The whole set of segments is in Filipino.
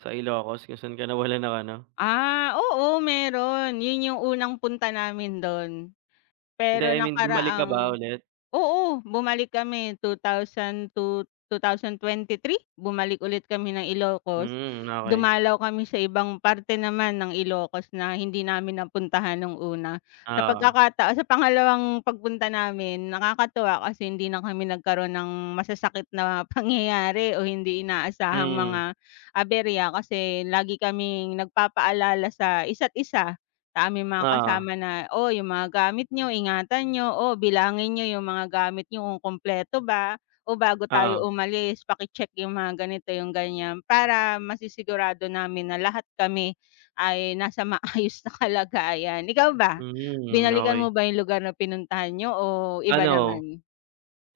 Sa Ilocos kung saan ka nawalan ng ano. Ah, oo meron 'yon yung unang punta namin do'n. Hindi Pero I mean bumalik ka ba nakaraang ulit? oo, bumalik kami 2002, 2023, bumalik ulit kami ng Ilocos, Hmm, okey. dumalaw kami sa ibang parte naman ng Ilocos na hindi namin napuntahan no'ng una. Sa Oo. pagkakataon sa pangalawang pagpunta namin nakakatuwa kasi hindi na kami nagkaroon ng masasakit na pangyayari o hindi inaasahang mga Mm. aberya kasi lagi kaming nagpapaalala sa isa't isa, sa aming mga Oo. kasama na, "Oh, yung mga gamit niyo ingatan niyo, oh, bilangin niyo yung mga gamit niyo kung kumpleto ba o bago tayo Oo. umalis paki check yung mga ganito," yung gan'yan para masisigurado namin na lahat kami ay nasa maayos na kalagayan. Ikaw ba Hmm, binalikan okey. mo ba yung lugar na pinuntahan niyo o iba Ano, naman?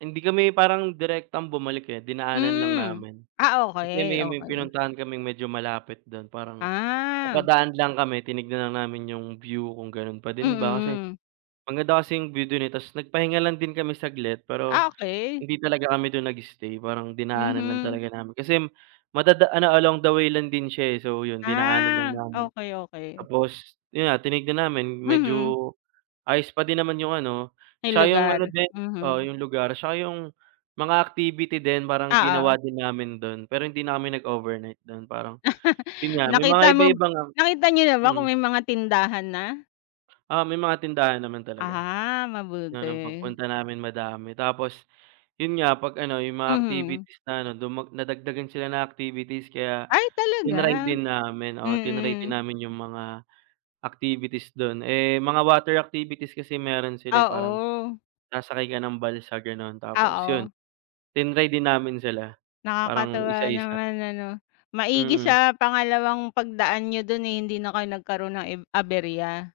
hindi kami parang direktang bumalik, eh, dinaanan lang Hmm, namin. ah, Kasi okey, may may okey. pinuntahan kaming medyo malapit dun parang Ah. napadaan lang kami tinignan lang namin yung view kung gano'n pa din ba kasi Mm. maganda kasi view do'n, eh. Tapos nagpahinga lang din kami saglit Ah, pero okey. hindi talaga kami dun nag-stay parang dinaanan lang Mhm. talaga namin kasi madada along the way lang din siya, eh. So, yun dinaanan lang Ah, namin okey, okey. tapos 'yon nga tinignan namin medyo Mhm. ayos pa din naman yung ano, Yung tsaka yung lugar? ano din oo Mhm. yung lugar. Tsaka yung mga activity din parang Oo. ginawa din namin do'n pero hindi na kami nag overnight do'n parang 'yon nga mga Nakita mo iba-iba nga, nakita niyo ba kung hmm. may mga tindahan na? Oo, may mga tindahan naman talaga. Ah, Ano mabuti. pagpunta namin madami tapos 'yon nga 'pag ano, yung mga Mhm. activities na ano, nadagdagan sila ng activities kaya Ay tinry talaga, din namin, oo tinry din mm. namin yung mga activities dun. Eh, mga water activities kasi meron sila parang Oo sasakay ka ng balsa gano'n tapos yun Oo. tinry din namin sila parang isa, Nakakatuwa isa. naman ano. Maigi Mm. sa pangalawang pagdaan niyo dun, eh, hindi na kayo nagkaroon ng eb aberya.